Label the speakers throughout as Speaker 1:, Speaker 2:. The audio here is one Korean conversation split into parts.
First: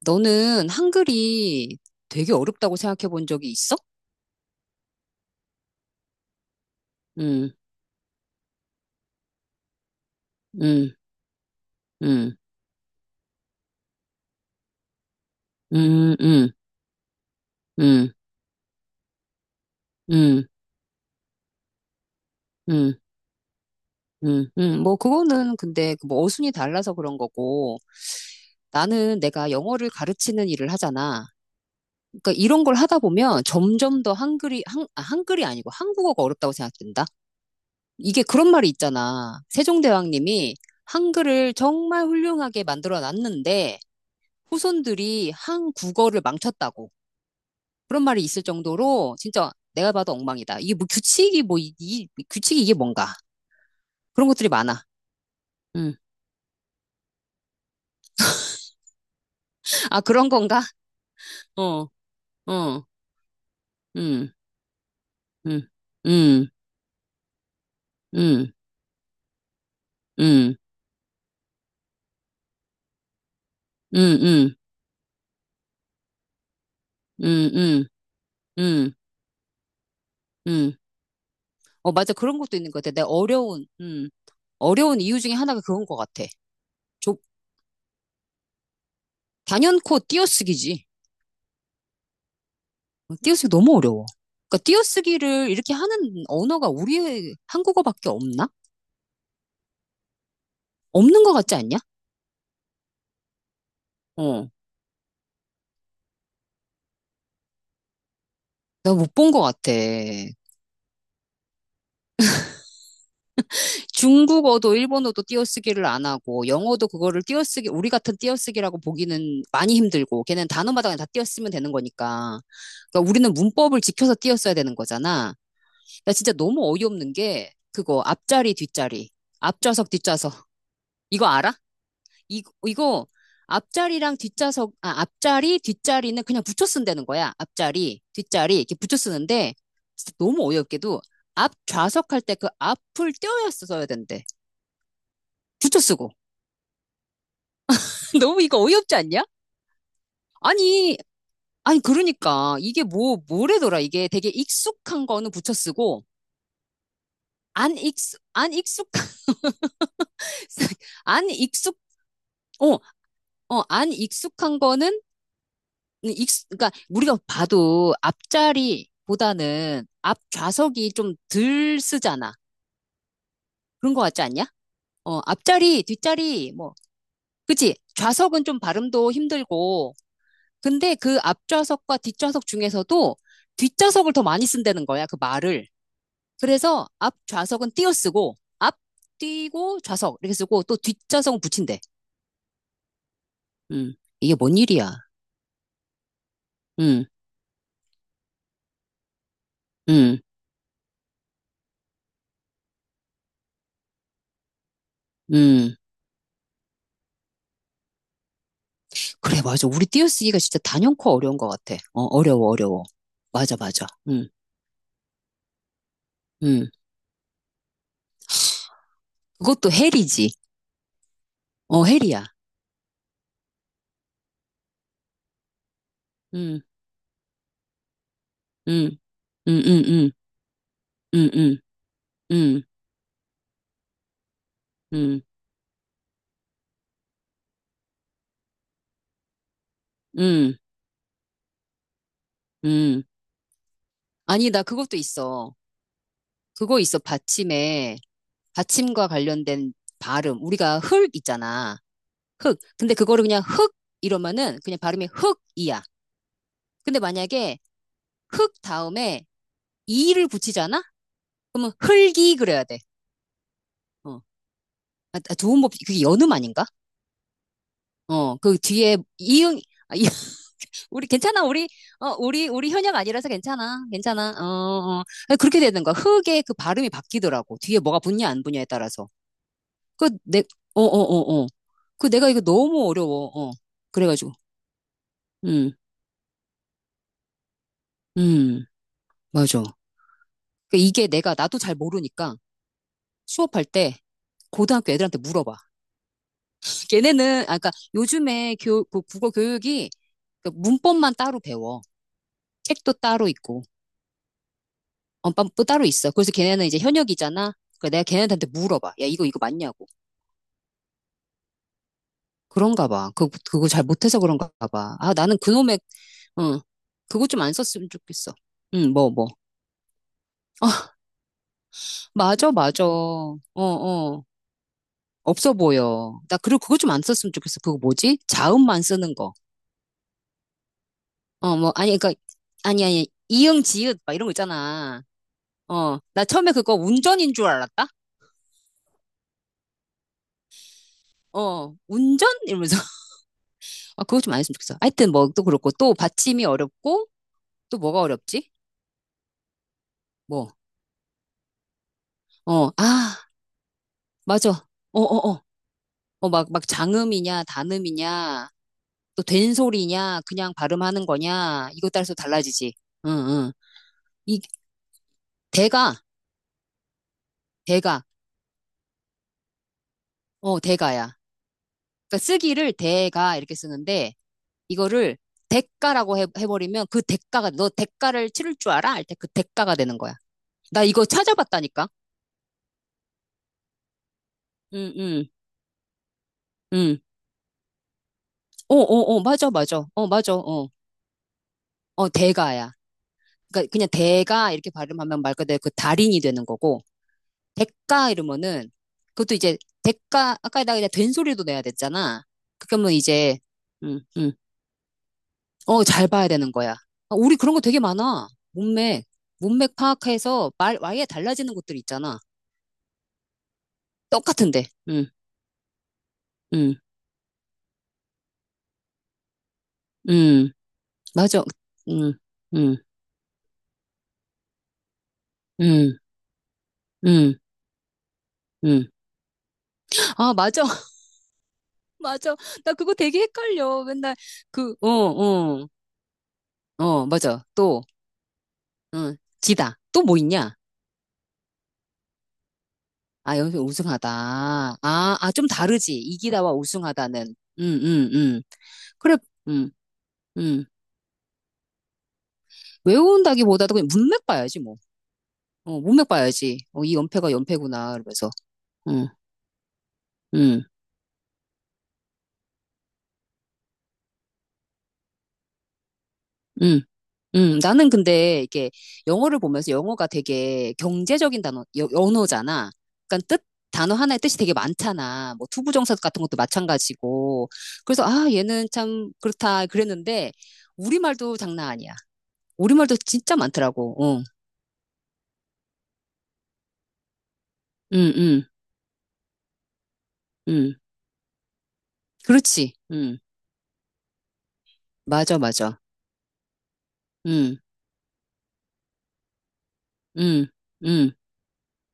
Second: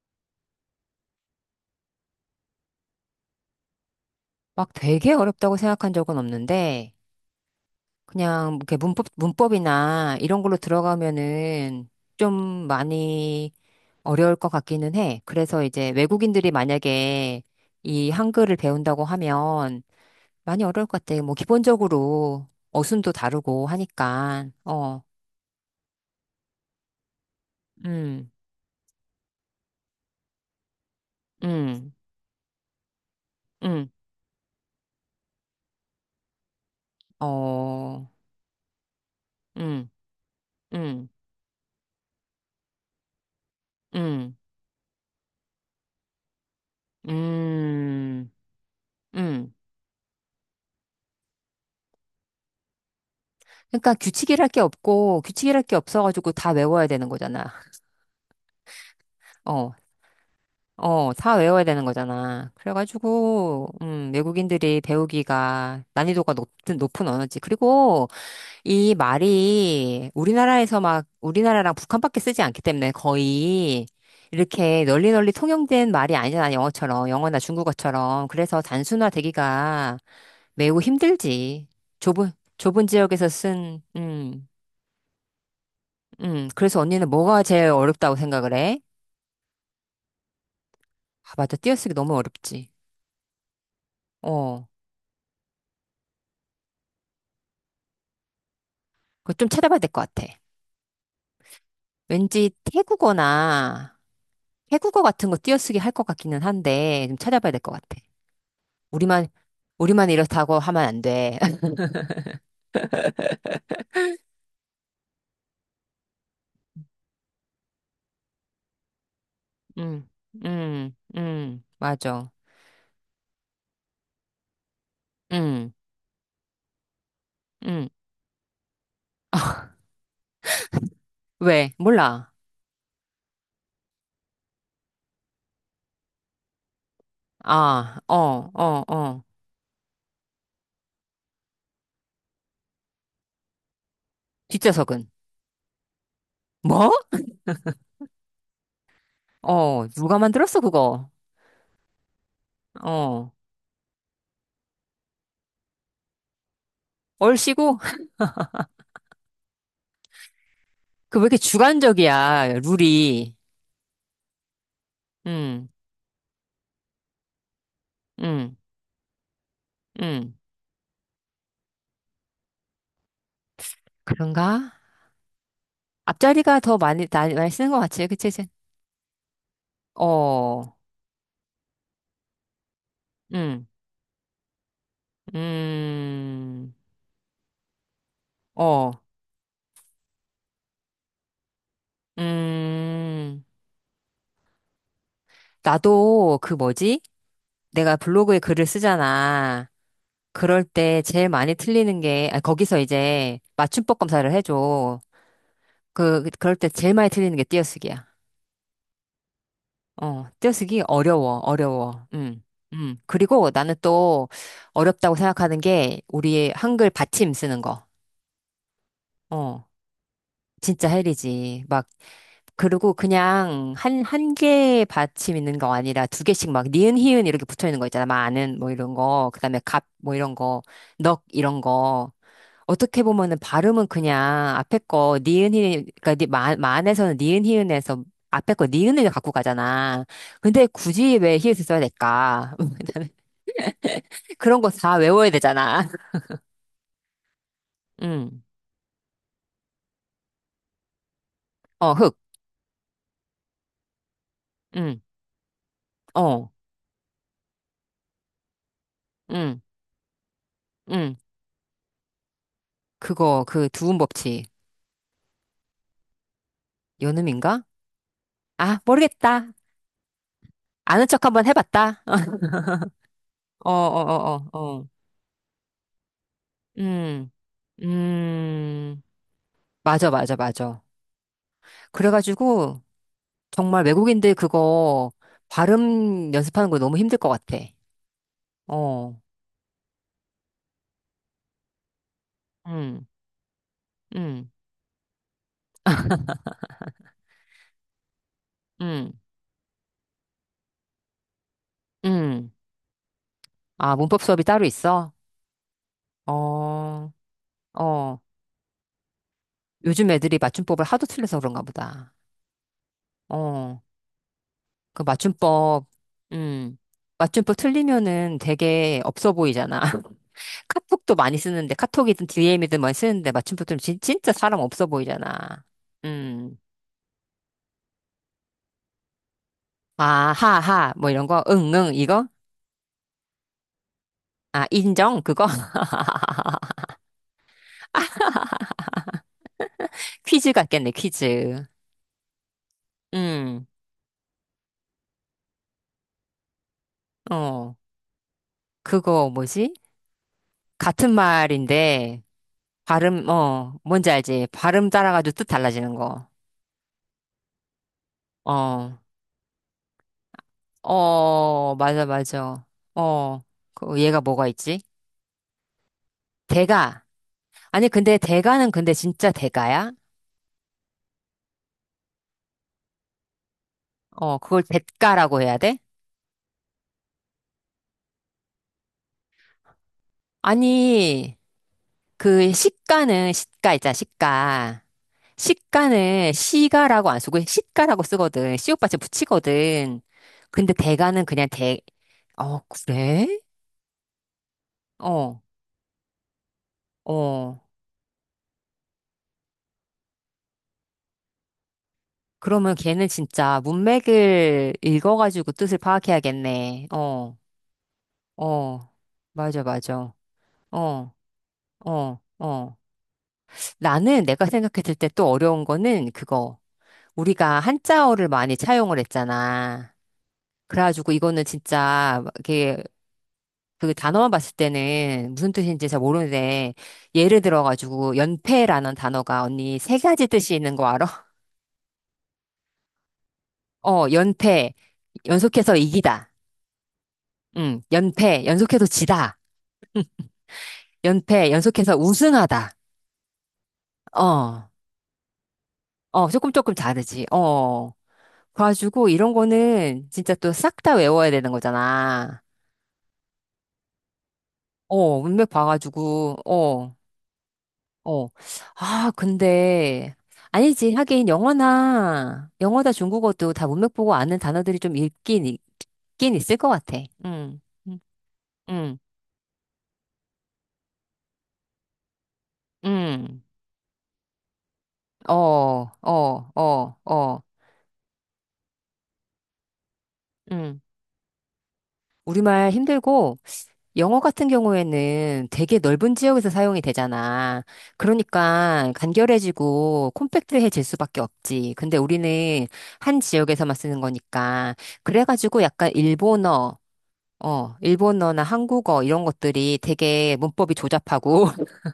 Speaker 1: 너는 한글이 되게 어렵다고 생각해 본 적이 있어?
Speaker 2: 막 되게 어렵다고 생각한 적은 없는데,
Speaker 1: 응,
Speaker 2: 그냥 이렇게 문법이나 이런 걸로
Speaker 1: 응,
Speaker 2: 들어가면은 좀
Speaker 1: 응,
Speaker 2: 많이 어려울 것 같기는 해. 그래서 이제
Speaker 1: 응,
Speaker 2: 외국인들이
Speaker 1: 응,
Speaker 2: 만약에
Speaker 1: 응,
Speaker 2: 이 한글을 배운다고 하면
Speaker 1: 응,
Speaker 2: 많이 어려울 것 같아. 뭐 기본적으로
Speaker 1: 응,
Speaker 2: 어순도 다르고
Speaker 1: 응,
Speaker 2: 하니까.
Speaker 1: 응. 뭐,
Speaker 2: 어,
Speaker 1: 그거는 근데 그 뭐 어순이 달라서 그런 거고,
Speaker 2: 음,
Speaker 1: 나는 내가 영어를 가르치는 일을 하잖아.
Speaker 2: 음,
Speaker 1: 그러니까 이런 걸 하다 보면
Speaker 2: 음,
Speaker 1: 점점 더 한글이, 한, 아, 한글이 아니고 한국어가 어렵다고 생각된다?
Speaker 2: 어,
Speaker 1: 이게 그런 말이 있잖아.
Speaker 2: 음,
Speaker 1: 세종대왕님이
Speaker 2: 음,
Speaker 1: 한글을 정말 훌륭하게 만들어 놨는데,
Speaker 2: 음,
Speaker 1: 후손들이 한국어를 망쳤다고. 그런 말이
Speaker 2: 음,
Speaker 1: 있을 정도로 진짜
Speaker 2: 음.
Speaker 1: 내가 봐도 엉망이다. 이게 뭐 규칙이 뭐, 이, 이 규칙이 이게 뭔가.
Speaker 2: 그러니까
Speaker 1: 그런 것들이
Speaker 2: 규칙이랄 게
Speaker 1: 많아.
Speaker 2: 없고 규칙이랄 게
Speaker 1: 음.
Speaker 2: 없어가지고 다 외워야 되는 거잖아. 어,
Speaker 1: 아, 그런 건가?
Speaker 2: 어, 다 외워야 되는
Speaker 1: 어,
Speaker 2: 거잖아.
Speaker 1: 어,
Speaker 2: 그래가지고
Speaker 1: 음,
Speaker 2: 외국인들이
Speaker 1: 음,
Speaker 2: 배우기가 난이도가
Speaker 1: 음,
Speaker 2: 높은 언어지. 그리고
Speaker 1: 음,
Speaker 2: 이 말이
Speaker 1: 음,
Speaker 2: 우리나라에서 막 우리나라랑 북한밖에 쓰지 않기 때문에 거의
Speaker 1: 음, 음,
Speaker 2: 이렇게 널리 널리 통용된 말이 아니잖아. 영어처럼 영어나
Speaker 1: 음, 음,
Speaker 2: 중국어처럼. 그래서
Speaker 1: 음,
Speaker 2: 단순화되기가
Speaker 1: 음.
Speaker 2: 매우 힘들지.
Speaker 1: 어, 맞아.
Speaker 2: 좁은
Speaker 1: 그런 것도 있는 것
Speaker 2: 좁은
Speaker 1: 같아.
Speaker 2: 지역에서 쓴
Speaker 1: 어려운 이유 중에 하나가 그건 것 같아.
Speaker 2: 그래서 언니는
Speaker 1: 좀,
Speaker 2: 뭐가 제일 어렵다고 생각을 해?
Speaker 1: 단연코 띄어쓰기지.
Speaker 2: 아, 맞아. 띄어쓰기 너무 어렵지.
Speaker 1: 어, 띄어쓰기 너무 어려워. 그러니까
Speaker 2: 어,
Speaker 1: 띄어쓰기를 이렇게 하는 언어가 우리의 한국어밖에 없나?
Speaker 2: 그거 좀 찾아봐야 될 것 같아.
Speaker 1: 없는 것 같지 않냐?
Speaker 2: 왠지
Speaker 1: 어.
Speaker 2: 태국어 같은 거 띄어쓰기 할 것 같기는 한데, 좀 찾아봐야 될 것 같아.
Speaker 1: 나 못
Speaker 2: 우리만,
Speaker 1: 본 것 같아.
Speaker 2: 우리만 이렇다고 하면 안 돼.
Speaker 1: 중국어도 일본어도 띄어쓰기를 안 하고, 영어도 그거를 띄어쓰기, 우리 같은 띄어쓰기라고 보기는 많이
Speaker 2: 음,
Speaker 1: 힘들고, 걔는 단어마다 그냥 다 띄어쓰면 되는
Speaker 2: 맞아.
Speaker 1: 거니까. 그러니까 우리는 문법을 지켜서 띄어써야 되는 거잖아.
Speaker 2: 음,
Speaker 1: 나 진짜 너무 어이없는 게,
Speaker 2: 음.
Speaker 1: 그거, 앞자리, 뒷자리. 앞좌석, 뒷좌석. 이거 알아?
Speaker 2: 왜? 몰라.
Speaker 1: 이, 이거 앞자리랑 앞자리, 뒷자리는 그냥 붙여 쓴다는 거야.
Speaker 2: 아,
Speaker 1: 앞자리,
Speaker 2: 어,
Speaker 1: 뒷자리 이렇게
Speaker 2: 어,
Speaker 1: 붙여
Speaker 2: 어.
Speaker 1: 쓰는데 진짜 너무 어이없게도 앞 좌석 할 때 그 앞을 떼어야 써야 된대.
Speaker 2: 뒷좌석은.
Speaker 1: 붙여 쓰고.
Speaker 2: 뭐?
Speaker 1: 너무 이거 어이없지 않냐?
Speaker 2: 어, 누가 만들었어,
Speaker 1: 아니,
Speaker 2: 그거?
Speaker 1: 아니 그러니까 이게 뭐
Speaker 2: 어.
Speaker 1: 뭐래더라. 이게 되게 익숙한 거는 붙여 쓰고 안
Speaker 2: 얼씨구?
Speaker 1: 익숙 안 익숙
Speaker 2: 그 왜
Speaker 1: 안
Speaker 2: 이렇게
Speaker 1: 익숙
Speaker 2: 주관적이야,
Speaker 1: 어,
Speaker 2: 룰이?
Speaker 1: 어, 안 익숙한 거는
Speaker 2: 응,
Speaker 1: 그러니까 우리가 봐도
Speaker 2: 응,
Speaker 1: 앞자리보다는 앞
Speaker 2: 응.
Speaker 1: 좌석이 좀 덜 쓰잖아. 그런 거 같지 않냐?
Speaker 2: 그런가?
Speaker 1: 어, 앞자리, 뒷자리,
Speaker 2: 앞자리가
Speaker 1: 뭐,
Speaker 2: 더 많이, 나- 많이 쓰는
Speaker 1: 그치?
Speaker 2: 것 같지, 그치?
Speaker 1: 좌석은
Speaker 2: 이제?
Speaker 1: 좀 발음도 힘들고,
Speaker 2: 어,
Speaker 1: 근데 그 앞좌석과 뒷좌석 중에서도
Speaker 2: 음,
Speaker 1: 뒷좌석을 더 많이 쓴다는 거야, 그 말을.
Speaker 2: 음,
Speaker 1: 그래서 앞 좌석은 띄어쓰고, 앞
Speaker 2: 어,
Speaker 1: 띄고 좌석 이렇게 쓰고, 또 뒷좌석은 붙인대.
Speaker 2: 음.
Speaker 1: 음, 이게 뭔 일이야?
Speaker 2: 나도 그 뭐지?
Speaker 1: 음,
Speaker 2: 내가 블로그에 글을 쓰잖아.
Speaker 1: 음,
Speaker 2: 그럴 때 제일 많이 틀리는 게, 아, 거기서 이제 맞춤법 검사를 해줘.
Speaker 1: 음.
Speaker 2: 그, 그럴 때 제일 많이 틀리는 게 띄어쓰기야.
Speaker 1: 그래, 맞아. 우리
Speaker 2: 어,
Speaker 1: 띄어쓰기가 진짜
Speaker 2: 떼쓰기
Speaker 1: 단연코 어려운
Speaker 2: 어려워,
Speaker 1: 것 같아. 어,
Speaker 2: 어려워.
Speaker 1: 어려워, 어려워.
Speaker 2: 그리고
Speaker 1: 맞아,
Speaker 2: 나는
Speaker 1: 맞아. 응,
Speaker 2: 또 어렵다고 생각하는 게 우리
Speaker 1: 응.
Speaker 2: 한글 받침 쓰는 거. 어,
Speaker 1: 그것도 헬이지.
Speaker 2: 진짜 헬이지.
Speaker 1: 어,
Speaker 2: 막,
Speaker 1: 헬이야.
Speaker 2: 그리고 그냥 한 개의 받침 있는 거 아니라 두 개씩
Speaker 1: 응,
Speaker 2: 막 니은, 희은 이렇게 붙어 있는 거 있잖아. 많은 뭐
Speaker 1: 응,
Speaker 2: 이런 거. 그 다음에
Speaker 1: 응, 응,
Speaker 2: 갑
Speaker 1: 응,
Speaker 2: 뭐 이런 거. 넉
Speaker 1: 응, 응,
Speaker 2: 이런 거.
Speaker 1: 응,
Speaker 2: 어떻게 보면은 발음은 그냥 앞에 거
Speaker 1: 응,
Speaker 2: 니은 히읗, 그러니까 니- 마, 에서는 니은 히읗에서 앞에 거 니은을 갖고 가잖아.
Speaker 1: 응,
Speaker 2: 근데 굳이 왜 히읗을 써야 될까?
Speaker 1: 응. 아니,
Speaker 2: 그런
Speaker 1: 나
Speaker 2: 거
Speaker 1: 그것도
Speaker 2: 다 외워야
Speaker 1: 있어.
Speaker 2: 되잖아.
Speaker 1: 그거 있어. 받침에,
Speaker 2: 응.
Speaker 1: 받침과 관련된 발음. 우리가 흙 있잖아.
Speaker 2: 어, 흑.
Speaker 1: 흙. 근데 그거를 그냥 흙 이러면은 그냥
Speaker 2: 응.
Speaker 1: 발음이 흙이야.
Speaker 2: 어.
Speaker 1: 근데 만약에 흙 다음에
Speaker 2: 응.
Speaker 1: 이를 붙이잖아?
Speaker 2: 응.
Speaker 1: 그러면 흙이 그래야 돼.
Speaker 2: 그거 그 두음
Speaker 1: 어.
Speaker 2: 법칙.
Speaker 1: 그게 연음 아닌가?
Speaker 2: 연음인가?
Speaker 1: 어, 그
Speaker 2: 아,
Speaker 1: 뒤에
Speaker 2: 모르겠다.
Speaker 1: 이응, 아, 이-
Speaker 2: 아는
Speaker 1: 우리
Speaker 2: 척
Speaker 1: 괜찮아,
Speaker 2: 한번
Speaker 1: 우리,
Speaker 2: 해봤다.
Speaker 1: 어, 우리 현역 아니라서
Speaker 2: 어, 어,
Speaker 1: 괜찮아, 괜찮아, 어,
Speaker 2: 어, 어, 어.
Speaker 1: 어. 아니, 그렇게 되는 거야. 흑의 그 발음이
Speaker 2: 음.
Speaker 1: 바뀌더라고. 뒤에 뭐가 붙냐, 안 붙냐에
Speaker 2: 음.
Speaker 1: 따라서.
Speaker 2: 맞아,
Speaker 1: 그,
Speaker 2: 맞아,
Speaker 1: 내,
Speaker 2: 맞아.
Speaker 1: 어, 어, 어, 어. 그 내가 이거
Speaker 2: 그래가지고
Speaker 1: 너무 어려워, 어.
Speaker 2: 정말
Speaker 1: 그래가지고,
Speaker 2: 외국인들 그거
Speaker 1: 음,
Speaker 2: 발음 연습하는 거 너무 힘들 것 같아.
Speaker 1: 음,
Speaker 2: 어,
Speaker 1: 맞아. 나도 잘 모르니까
Speaker 2: 음,
Speaker 1: 수업할 때
Speaker 2: 음,
Speaker 1: 고등학교 애들한테 물어봐. 걔네는, 아까 요즘에 교, 그
Speaker 2: 음,
Speaker 1: 국어 교육이 그 문법만 따로 배워.
Speaker 2: 음.
Speaker 1: 책도 따로 있고.
Speaker 2: 아, 문법 수업이 따로 있어?
Speaker 1: 언빵도 따로 있어. 그래서 걔네는 이제
Speaker 2: 어,
Speaker 1: 현역이잖아. 그러니까 내가
Speaker 2: 어.
Speaker 1: 걔네한테 물어봐. 야, 이거 맞냐고.
Speaker 2: 요즘 애들이 맞춤법을 하도 틀려서 그런가 보다.
Speaker 1: 그런가 봐. 그거
Speaker 2: 어,
Speaker 1: 잘 못해서 그런가 봐.
Speaker 2: 그
Speaker 1: 아, 나는 그놈의,
Speaker 2: 맞춤법,
Speaker 1: 응.
Speaker 2: 음.
Speaker 1: 그거 좀 안
Speaker 2: 맞춤법
Speaker 1: 썼으면 좋겠어.
Speaker 2: 틀리면은
Speaker 1: 응,
Speaker 2: 되게
Speaker 1: 뭐.
Speaker 2: 없어 보이잖아.
Speaker 1: 아,
Speaker 2: 카톡도 많이 쓰는데, 카톡이든
Speaker 1: 맞아,
Speaker 2: DM이든
Speaker 1: 맞아.
Speaker 2: 많이 쓰는데,
Speaker 1: 어,
Speaker 2: 맞춤법 틀리면 진-
Speaker 1: 어.
Speaker 2: 진짜 사람 없어
Speaker 1: 없어
Speaker 2: 보이잖아.
Speaker 1: 보여. 나, 그리고
Speaker 2: 음.
Speaker 1: 그거 좀 안 썼으면 좋겠어. 그거 뭐지? 자음만 쓰는 거.
Speaker 2: 아, 하, 하, 뭐 이런 거,
Speaker 1: 어, 뭐,
Speaker 2: 응, 응,
Speaker 1: 아니, 그니까,
Speaker 2: 이거?
Speaker 1: 아니, 아니. 이응, 지읒, 막 이런 거
Speaker 2: 아,
Speaker 1: 있잖아.
Speaker 2: 인정? 그거?
Speaker 1: 어, 나 처음에 그거 운전인 줄 알았다?
Speaker 2: 퀴즈 같겠네, 퀴즈.
Speaker 1: 어, 운전? 이러면서.
Speaker 2: 음,
Speaker 1: 아, 그거 좀 안 했으면 좋겠어. 하여튼 뭐 또 그렇고 또 받침이 어렵고
Speaker 2: 어,
Speaker 1: 또 뭐가 어렵지?
Speaker 2: 그거 뭐지?
Speaker 1: 뭐,
Speaker 2: 같은 말인데,
Speaker 1: 어, 아,
Speaker 2: 발음, 어, 뭔지 알지?
Speaker 1: 맞아.
Speaker 2: 발음
Speaker 1: 어, 어,
Speaker 2: 따라가지고
Speaker 1: 어.
Speaker 2: 뜻 달라지는 거.
Speaker 1: 어, 막, 막 장음이냐, 단음이냐,
Speaker 2: 어,
Speaker 1: 또 된소리냐, 그냥 발음하는 거냐,
Speaker 2: 어,
Speaker 1: 이것
Speaker 2: 맞아,
Speaker 1: 따라서
Speaker 2: 맞아.
Speaker 1: 달라지지. 응,
Speaker 2: 어,
Speaker 1: 응.
Speaker 2: 그 얘가
Speaker 1: 이,
Speaker 2: 뭐가 있지?
Speaker 1: 대가,
Speaker 2: 대가. 아니,
Speaker 1: 대가,
Speaker 2: 근데 대가는 근데 진짜 대가야?
Speaker 1: 어, 대가야. 그러니까 쓰기를 대가 이렇게 쓰는데,
Speaker 2: 어, 그걸
Speaker 1: 이거를
Speaker 2: 대가라고 해야 돼?
Speaker 1: 해버리면 그 대가가, 너 대가를 치를 줄 알아? 할 때 그 대가가 되는 거야. 나 이거
Speaker 2: 아니,
Speaker 1: 찾아봤다니까?
Speaker 2: 그 시가는 시가 있잖아, 시가.
Speaker 1: 응, 응,
Speaker 2: 시가는
Speaker 1: 응.
Speaker 2: 시가라고 안 쓰고 시가라고 쓰거든.
Speaker 1: 어,
Speaker 2: 시옷받침
Speaker 1: 어, 어, 맞아, 맞아.
Speaker 2: 붙이거든.
Speaker 1: 어, 맞아, 어.
Speaker 2: 근데 대가는 그냥 대,
Speaker 1: 어,
Speaker 2: 어,
Speaker 1: 대가야.
Speaker 2: 그래?
Speaker 1: 그러니까 그냥 대가 이렇게 발음하면 말
Speaker 2: 어,
Speaker 1: 그대로 그 달인이 되는 거고
Speaker 2: 어.
Speaker 1: 대가 이러면은 그것도 이제 대가 아까 나 그냥 된소리도 내야 됐잖아.
Speaker 2: 그러면
Speaker 1: 그러면
Speaker 2: 걔는
Speaker 1: 이제
Speaker 2: 진짜
Speaker 1: 음, 음.
Speaker 2: 문맥을 읽어가지고 뜻을
Speaker 1: 어, 잘 봐야 되는 거야.
Speaker 2: 파악해야겠네.
Speaker 1: 아, 우리
Speaker 2: 어,
Speaker 1: 그런 거 되게 많아.
Speaker 2: 어.
Speaker 1: 문맥,
Speaker 2: 맞아,
Speaker 1: 문맥
Speaker 2: 맞아.
Speaker 1: 파악해서 말 아예
Speaker 2: 어,
Speaker 1: 달라지는 것들 있잖아.
Speaker 2: 어, 어. 나는 내가
Speaker 1: 똑같은데.
Speaker 2: 생각했을 때 또 어려운 거는 그거.
Speaker 1: 음,
Speaker 2: 우리가 한자어를 많이 차용을 했잖아.
Speaker 1: 음.
Speaker 2: 그래가지고
Speaker 1: 맞아.
Speaker 2: 이거는
Speaker 1: 음,
Speaker 2: 진짜
Speaker 1: 음,
Speaker 2: 이렇게 그 단어만 봤을 때는 무슨 뜻인지
Speaker 1: 음,
Speaker 2: 잘 모르는데,
Speaker 1: 음,
Speaker 2: 예를 들어가지고,
Speaker 1: 음.
Speaker 2: 연패라는 단어가 언니 세 가지
Speaker 1: 아,
Speaker 2: 뜻이
Speaker 1: 맞아.
Speaker 2: 있는 거 알아?
Speaker 1: 맞아. 나 그거 되게 헷갈려.
Speaker 2: 어,
Speaker 1: 맨날 그,
Speaker 2: 연패,
Speaker 1: 어, 어,
Speaker 2: 연속해서 이기다.
Speaker 1: 어, 맞아.
Speaker 2: 응,
Speaker 1: 또
Speaker 2: 연패, 연속해서
Speaker 1: 응,
Speaker 2: 지다.
Speaker 1: 지다. 또 뭐 있냐?
Speaker 2: 연패, 연속해서 우승하다.
Speaker 1: 아, 여기서 우승하다.
Speaker 2: 어,
Speaker 1: 아, 아, 좀 다르지.
Speaker 2: 어,
Speaker 1: 이기다와
Speaker 2: 조금 조금 다르지.
Speaker 1: 우승하다는. 응,
Speaker 2: 어.
Speaker 1: 응, 응.
Speaker 2: 그래가지고
Speaker 1: 그래,
Speaker 2: 이런
Speaker 1: 응,
Speaker 2: 거는 진짜 또
Speaker 1: 응.
Speaker 2: 싹 다 외워야 되는 거잖아.
Speaker 1: 외운다기보다도 그냥 문맥 봐야지, 뭐.
Speaker 2: 어, 문맥
Speaker 1: 어, 문맥
Speaker 2: 봐가지고,
Speaker 1: 봐야지. 어, 이
Speaker 2: 어.
Speaker 1: 연패가 연패구나,
Speaker 2: 어.
Speaker 1: 이러면서. 응,
Speaker 2: 아, 근데,
Speaker 1: 응,
Speaker 2: 아니지. 하긴, 영어나 중국어도 다 문맥 보고 아는 단어들이 좀 있긴 있을 것
Speaker 1: 응.
Speaker 2: 같아. 응,
Speaker 1: 나는
Speaker 2: 응,
Speaker 1: 근데 이게
Speaker 2: 응,
Speaker 1: 영어를 보면서 영어가 되게 경제적인 언어잖아. 그러니까
Speaker 2: 응.
Speaker 1: 뜻, 단어 하나의 뜻이 되게
Speaker 2: 어,
Speaker 1: 많잖아. 뭐 투부정사 같은 것도
Speaker 2: 어, 어, 어,
Speaker 1: 마찬가지고. 그래서 아, 얘는 참 그렇다 그랬는데
Speaker 2: 응.
Speaker 1: 우리말도 장난 아니야.
Speaker 2: 우리말
Speaker 1: 우리말도 진짜
Speaker 2: 힘들고,
Speaker 1: 많더라고.
Speaker 2: 영어
Speaker 1: 어.
Speaker 2: 같은 경우에는 되게 넓은 지역에서 사용이 되잖아.
Speaker 1: 음, 음,
Speaker 2: 그러니까 간결해지고
Speaker 1: 음.
Speaker 2: 콤팩트해질 수밖에 없지. 근데 우리는
Speaker 1: 그렇지. 음.
Speaker 2: 한 지역에서만 쓰는 거니까.
Speaker 1: 맞아,
Speaker 2: 그래가지고
Speaker 1: 맞아.
Speaker 2: 약간 일본어,
Speaker 1: 음,
Speaker 2: 어, 일본어나 한국어 이런 것들이 되게
Speaker 1: 음,
Speaker 2: 문법이
Speaker 1: 음.
Speaker 2: 조잡하고,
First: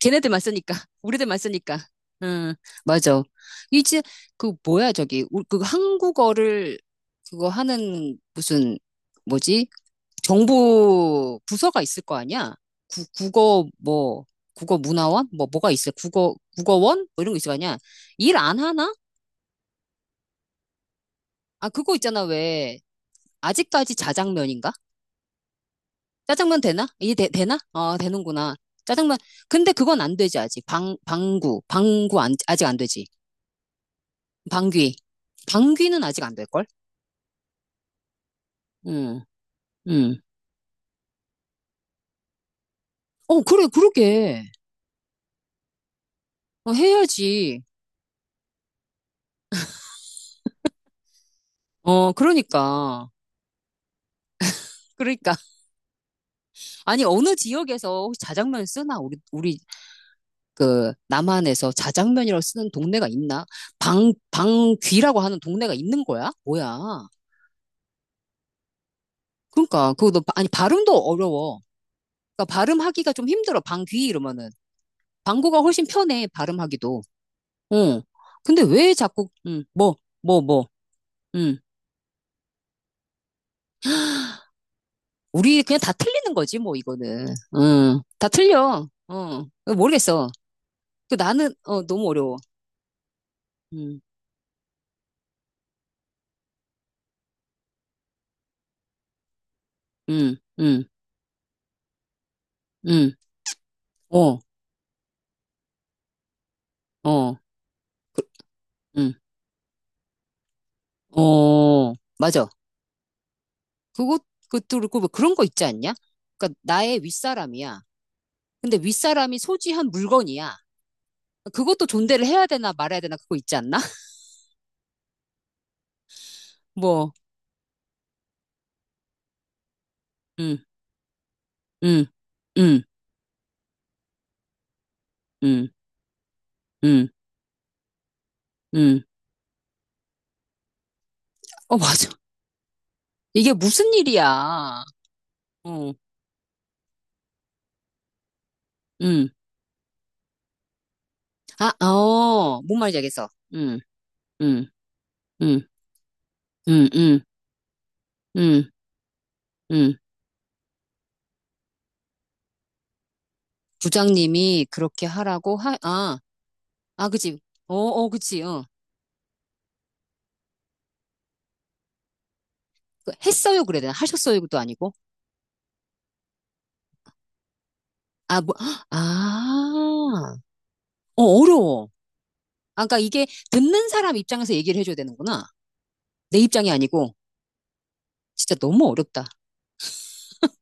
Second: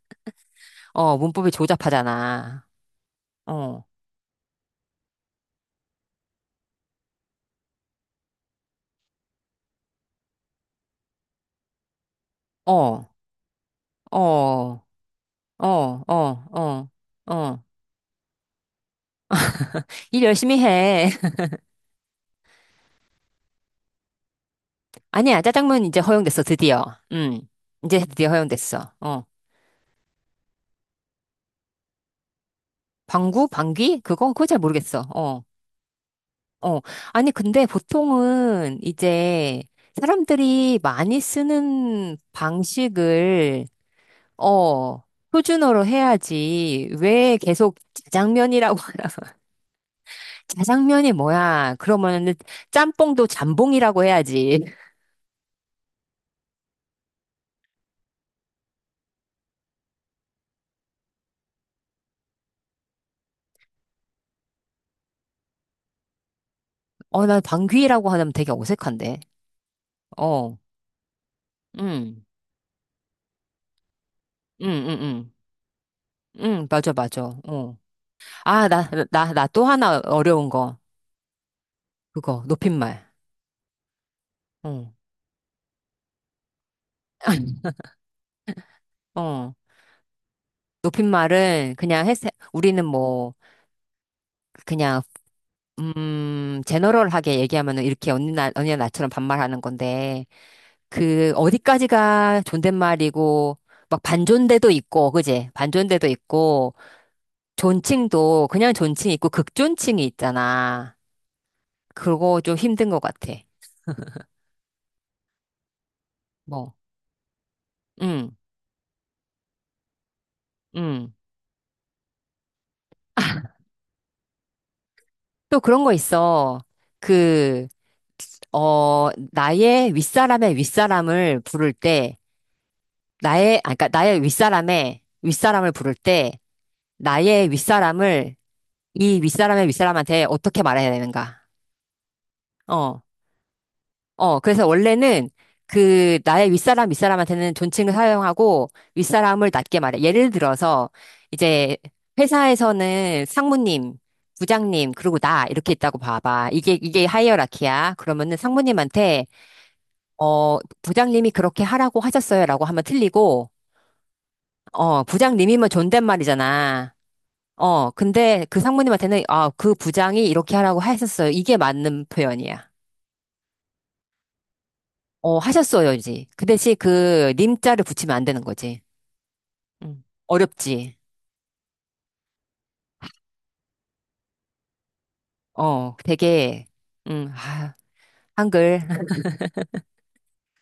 Speaker 1: 걔네들만 쓰니까
Speaker 2: 어,
Speaker 1: 우리들만
Speaker 2: 문법이
Speaker 1: 쓰니까 응
Speaker 2: 조잡하잖아.
Speaker 1: 맞아
Speaker 2: 어,
Speaker 1: 이제 그 한국어를 그거 하는 무슨 뭐지 정부 부서가 있을 거 아니야
Speaker 2: 어,
Speaker 1: 국어
Speaker 2: 어,
Speaker 1: 뭐 국어
Speaker 2: 어,
Speaker 1: 문화원 뭐 뭐가 있어
Speaker 2: 어,
Speaker 1: 국어
Speaker 2: 어,
Speaker 1: 국어원 뭐 이런 거 있을 거
Speaker 2: 어.
Speaker 1: 아니야 일 안 하나
Speaker 2: 일 열심히 해.
Speaker 1: 아 그거 있잖아 왜 아직까지 자장면인가
Speaker 2: 아니야, 짜장면 이제 허용됐어,
Speaker 1: 짜장면
Speaker 2: 드디어.
Speaker 1: 되나
Speaker 2: 음,
Speaker 1: 되나 어
Speaker 2: 이제 드디어
Speaker 1: 되는구나
Speaker 2: 허용됐어.
Speaker 1: 짜장면
Speaker 2: 어.
Speaker 1: 근데 그건 안 되지 아직 방 방구 방구 안, 아직 안 되지
Speaker 2: 방구? 방귀? 그거? 그거 잘
Speaker 1: 방귀.
Speaker 2: 모르겠어. 어,
Speaker 1: 방귀는 아직 안 될걸?
Speaker 2: 어. 아니, 근데 보통은
Speaker 1: 응,
Speaker 2: 이제
Speaker 1: 응.
Speaker 2: 사람들이 많이 쓰는
Speaker 1: 어, 그래,
Speaker 2: 방식을,
Speaker 1: 그러게.
Speaker 2: 어, 표준어로
Speaker 1: 어,
Speaker 2: 해야지. 왜
Speaker 1: 해야지.
Speaker 2: 계속 자장면이라고, 자장면이 뭐야?
Speaker 1: 어,
Speaker 2: 그러면은
Speaker 1: 그러니까.
Speaker 2: 짬뽕도 잠봉이라고 해야지.
Speaker 1: 그러니까. 아니, 어느 지역에서 혹시 자장면 쓰나? 남한에서 자장면이라고 쓰는 동네가 있나? 방귀라고 하는 동네가 있는 거야? 뭐야.
Speaker 2: 어, 나 방귀라고 하면 되게 어색한데.
Speaker 1: 그러니까, 아니,
Speaker 2: 어,
Speaker 1: 발음도 어려워.
Speaker 2: 응,
Speaker 1: 그러니까 발음하기가 좀 힘들어. 방귀 이러면은.
Speaker 2: 응, 응, 응.
Speaker 1: 방구가 훨씬 편해,
Speaker 2: 응, 맞아,
Speaker 1: 발음하기도.
Speaker 2: 맞아. 어.
Speaker 1: 응. 근데
Speaker 2: 아,
Speaker 1: 왜 자꾸,
Speaker 2: 나
Speaker 1: 응,
Speaker 2: 또
Speaker 1: 뭐,
Speaker 2: 하나
Speaker 1: 뭐,
Speaker 2: 어려운
Speaker 1: 뭐,
Speaker 2: 거.
Speaker 1: 응.
Speaker 2: 그거, 높임말. 어.
Speaker 1: 우리 그냥 다 틀리는 거지, 뭐, 이거는. 응, 다 틀려. 어,
Speaker 2: 어,
Speaker 1: 모르겠어. 나는,
Speaker 2: 높임말은
Speaker 1: 어,
Speaker 2: 그냥
Speaker 1: 너무
Speaker 2: 했,
Speaker 1: 어려워.
Speaker 2: 우리는 뭐,
Speaker 1: 응,
Speaker 2: 그냥, 제너럴하게 얘기하면은 이렇게 언니 나, 언니나 나처럼 반말하는 건데,
Speaker 1: 응, 응,
Speaker 2: 그 어디까지가
Speaker 1: 응,
Speaker 2: 존댓말이고 막
Speaker 1: 어,
Speaker 2: 반존대도 있고 그지? 반존대도 있고
Speaker 1: 어,
Speaker 2: 존칭도 그냥 존칭
Speaker 1: 응,
Speaker 2: 있고 극존칭이 있잖아.
Speaker 1: 어,
Speaker 2: 그거
Speaker 1: 맞아.
Speaker 2: 좀 힘든 것 같아.
Speaker 1: 그것, 그것도 그렇고, 뭐 그런 거 있지 않냐? 그러니까
Speaker 2: 뭐,
Speaker 1: 나의 윗사람이야.
Speaker 2: 음,
Speaker 1: 근데 윗사람이 소지한 물건이야.
Speaker 2: 음.
Speaker 1: 그것도 존대를 해야 되나 말아야 되나 그거 있지 않나?
Speaker 2: 또 그런 거 있어.
Speaker 1: 뭐,
Speaker 2: 그, 어, 나의 윗사람의
Speaker 1: 응,
Speaker 2: 윗사람을 부를
Speaker 1: 응,
Speaker 2: 때,
Speaker 1: 응,
Speaker 2: 나의, 아, 그니까 나의 윗사람의
Speaker 1: 응,
Speaker 2: 윗사람을 부를 때
Speaker 1: 응,
Speaker 2: 나의 윗사람을
Speaker 1: 응.
Speaker 2: 이 윗사람의 윗사람한테 어떻게 말해야 되는가?
Speaker 1: 어, 맞아.
Speaker 2: 어.
Speaker 1: 이게 무슨
Speaker 2: 어, 그래서
Speaker 1: 일이야.
Speaker 2: 원래는
Speaker 1: 어,
Speaker 2: 그 나의 윗사람한테는 존칭을 사용하고
Speaker 1: 응.
Speaker 2: 윗사람을 낮게 말해. 예를 들어서
Speaker 1: 아,
Speaker 2: 이제
Speaker 1: 어, 뭔 말인지
Speaker 2: 회사에서는
Speaker 1: 알겠어. 음,
Speaker 2: 상무님,
Speaker 1: 음,
Speaker 2: 부장님, 그리고 나
Speaker 1: 음,
Speaker 2: 이렇게 있다고 봐봐. 이게
Speaker 1: 음,
Speaker 2: 이게
Speaker 1: 음,
Speaker 2: 하이어라키야. 그러면은
Speaker 1: 음,
Speaker 2: 상무님한테,
Speaker 1: 음.
Speaker 2: 어, 부장님이 그렇게 하라고 하셨어요라고 하면 틀리고.
Speaker 1: 부장님이
Speaker 2: 어,
Speaker 1: 그렇게 하라고
Speaker 2: 부장님이면
Speaker 1: 하, 아,
Speaker 2: 존댓말이잖아.
Speaker 1: 아, 그치. 어,
Speaker 2: 어,
Speaker 1: 어, 그치.
Speaker 2: 근데 그
Speaker 1: 어.
Speaker 2: 상무님한테는 아, 그 부장이 이렇게 하라고 하셨어요. 이게 맞는 표현이야.
Speaker 1: 그 했어요, 그래야 되나? 하셨어요도 아니고.
Speaker 2: 어, 하셨어요, 이제. 그 대신 그 님자를 붙이면 안
Speaker 1: 아,
Speaker 2: 되는
Speaker 1: 뭐,
Speaker 2: 거지. 음.
Speaker 1: 아,
Speaker 2: 어렵지.
Speaker 1: 어, 어려워. 아, 그러니까 이게 듣는 사람 입장에서 얘기를 해줘야 되는구나.
Speaker 2: 어,
Speaker 1: 내
Speaker 2: 되게,
Speaker 1: 입장이 아니고.
Speaker 2: 아,
Speaker 1: 진짜
Speaker 2: 한글.
Speaker 1: 너무 어렵다.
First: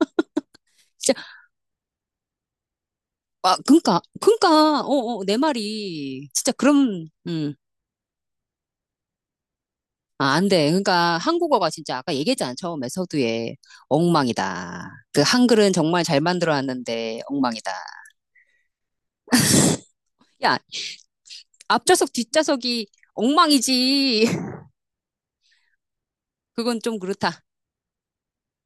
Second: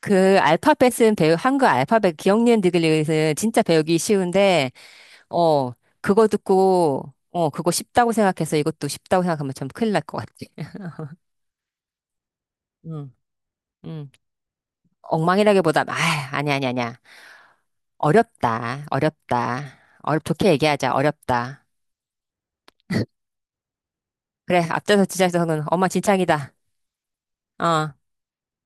Speaker 2: 그 알파벳은
Speaker 1: 진짜,
Speaker 2: 배우, 한글 알파벳 기억니은 디귿은
Speaker 1: 아,
Speaker 2: 진짜 배우기
Speaker 1: 그니까,
Speaker 2: 쉬운데,
Speaker 1: 그니까, 어, 어, 내
Speaker 2: 어, 그거
Speaker 1: 말이. 진짜 그럼,
Speaker 2: 듣고, 어, 그거 쉽다고 생각해서 이것도 쉽다고 생각하면 좀 큰일 날 것
Speaker 1: 아, 안 돼.
Speaker 2: 같아.
Speaker 1: 그러니까 한국어가 진짜 아까 얘기했잖아. 처음에
Speaker 2: 음,
Speaker 1: 서두에
Speaker 2: 음,
Speaker 1: 엉망이다. 그 한글은
Speaker 2: 엉망이라기보다, 아,
Speaker 1: 정말 잘
Speaker 2: 아니, 아니, 아니야.
Speaker 1: 만들어놨는데 엉망이다.
Speaker 2: 어렵다, 어렵다. 어렵, 좋게
Speaker 1: 야,
Speaker 2: 얘기하자, 어렵다.
Speaker 1: 앞좌석 뒷좌석이 엉망이지.
Speaker 2: 그래, 앞서서 지자서는 엄마 진창이다.
Speaker 1: 그건 좀 그렇다.
Speaker 2: 어.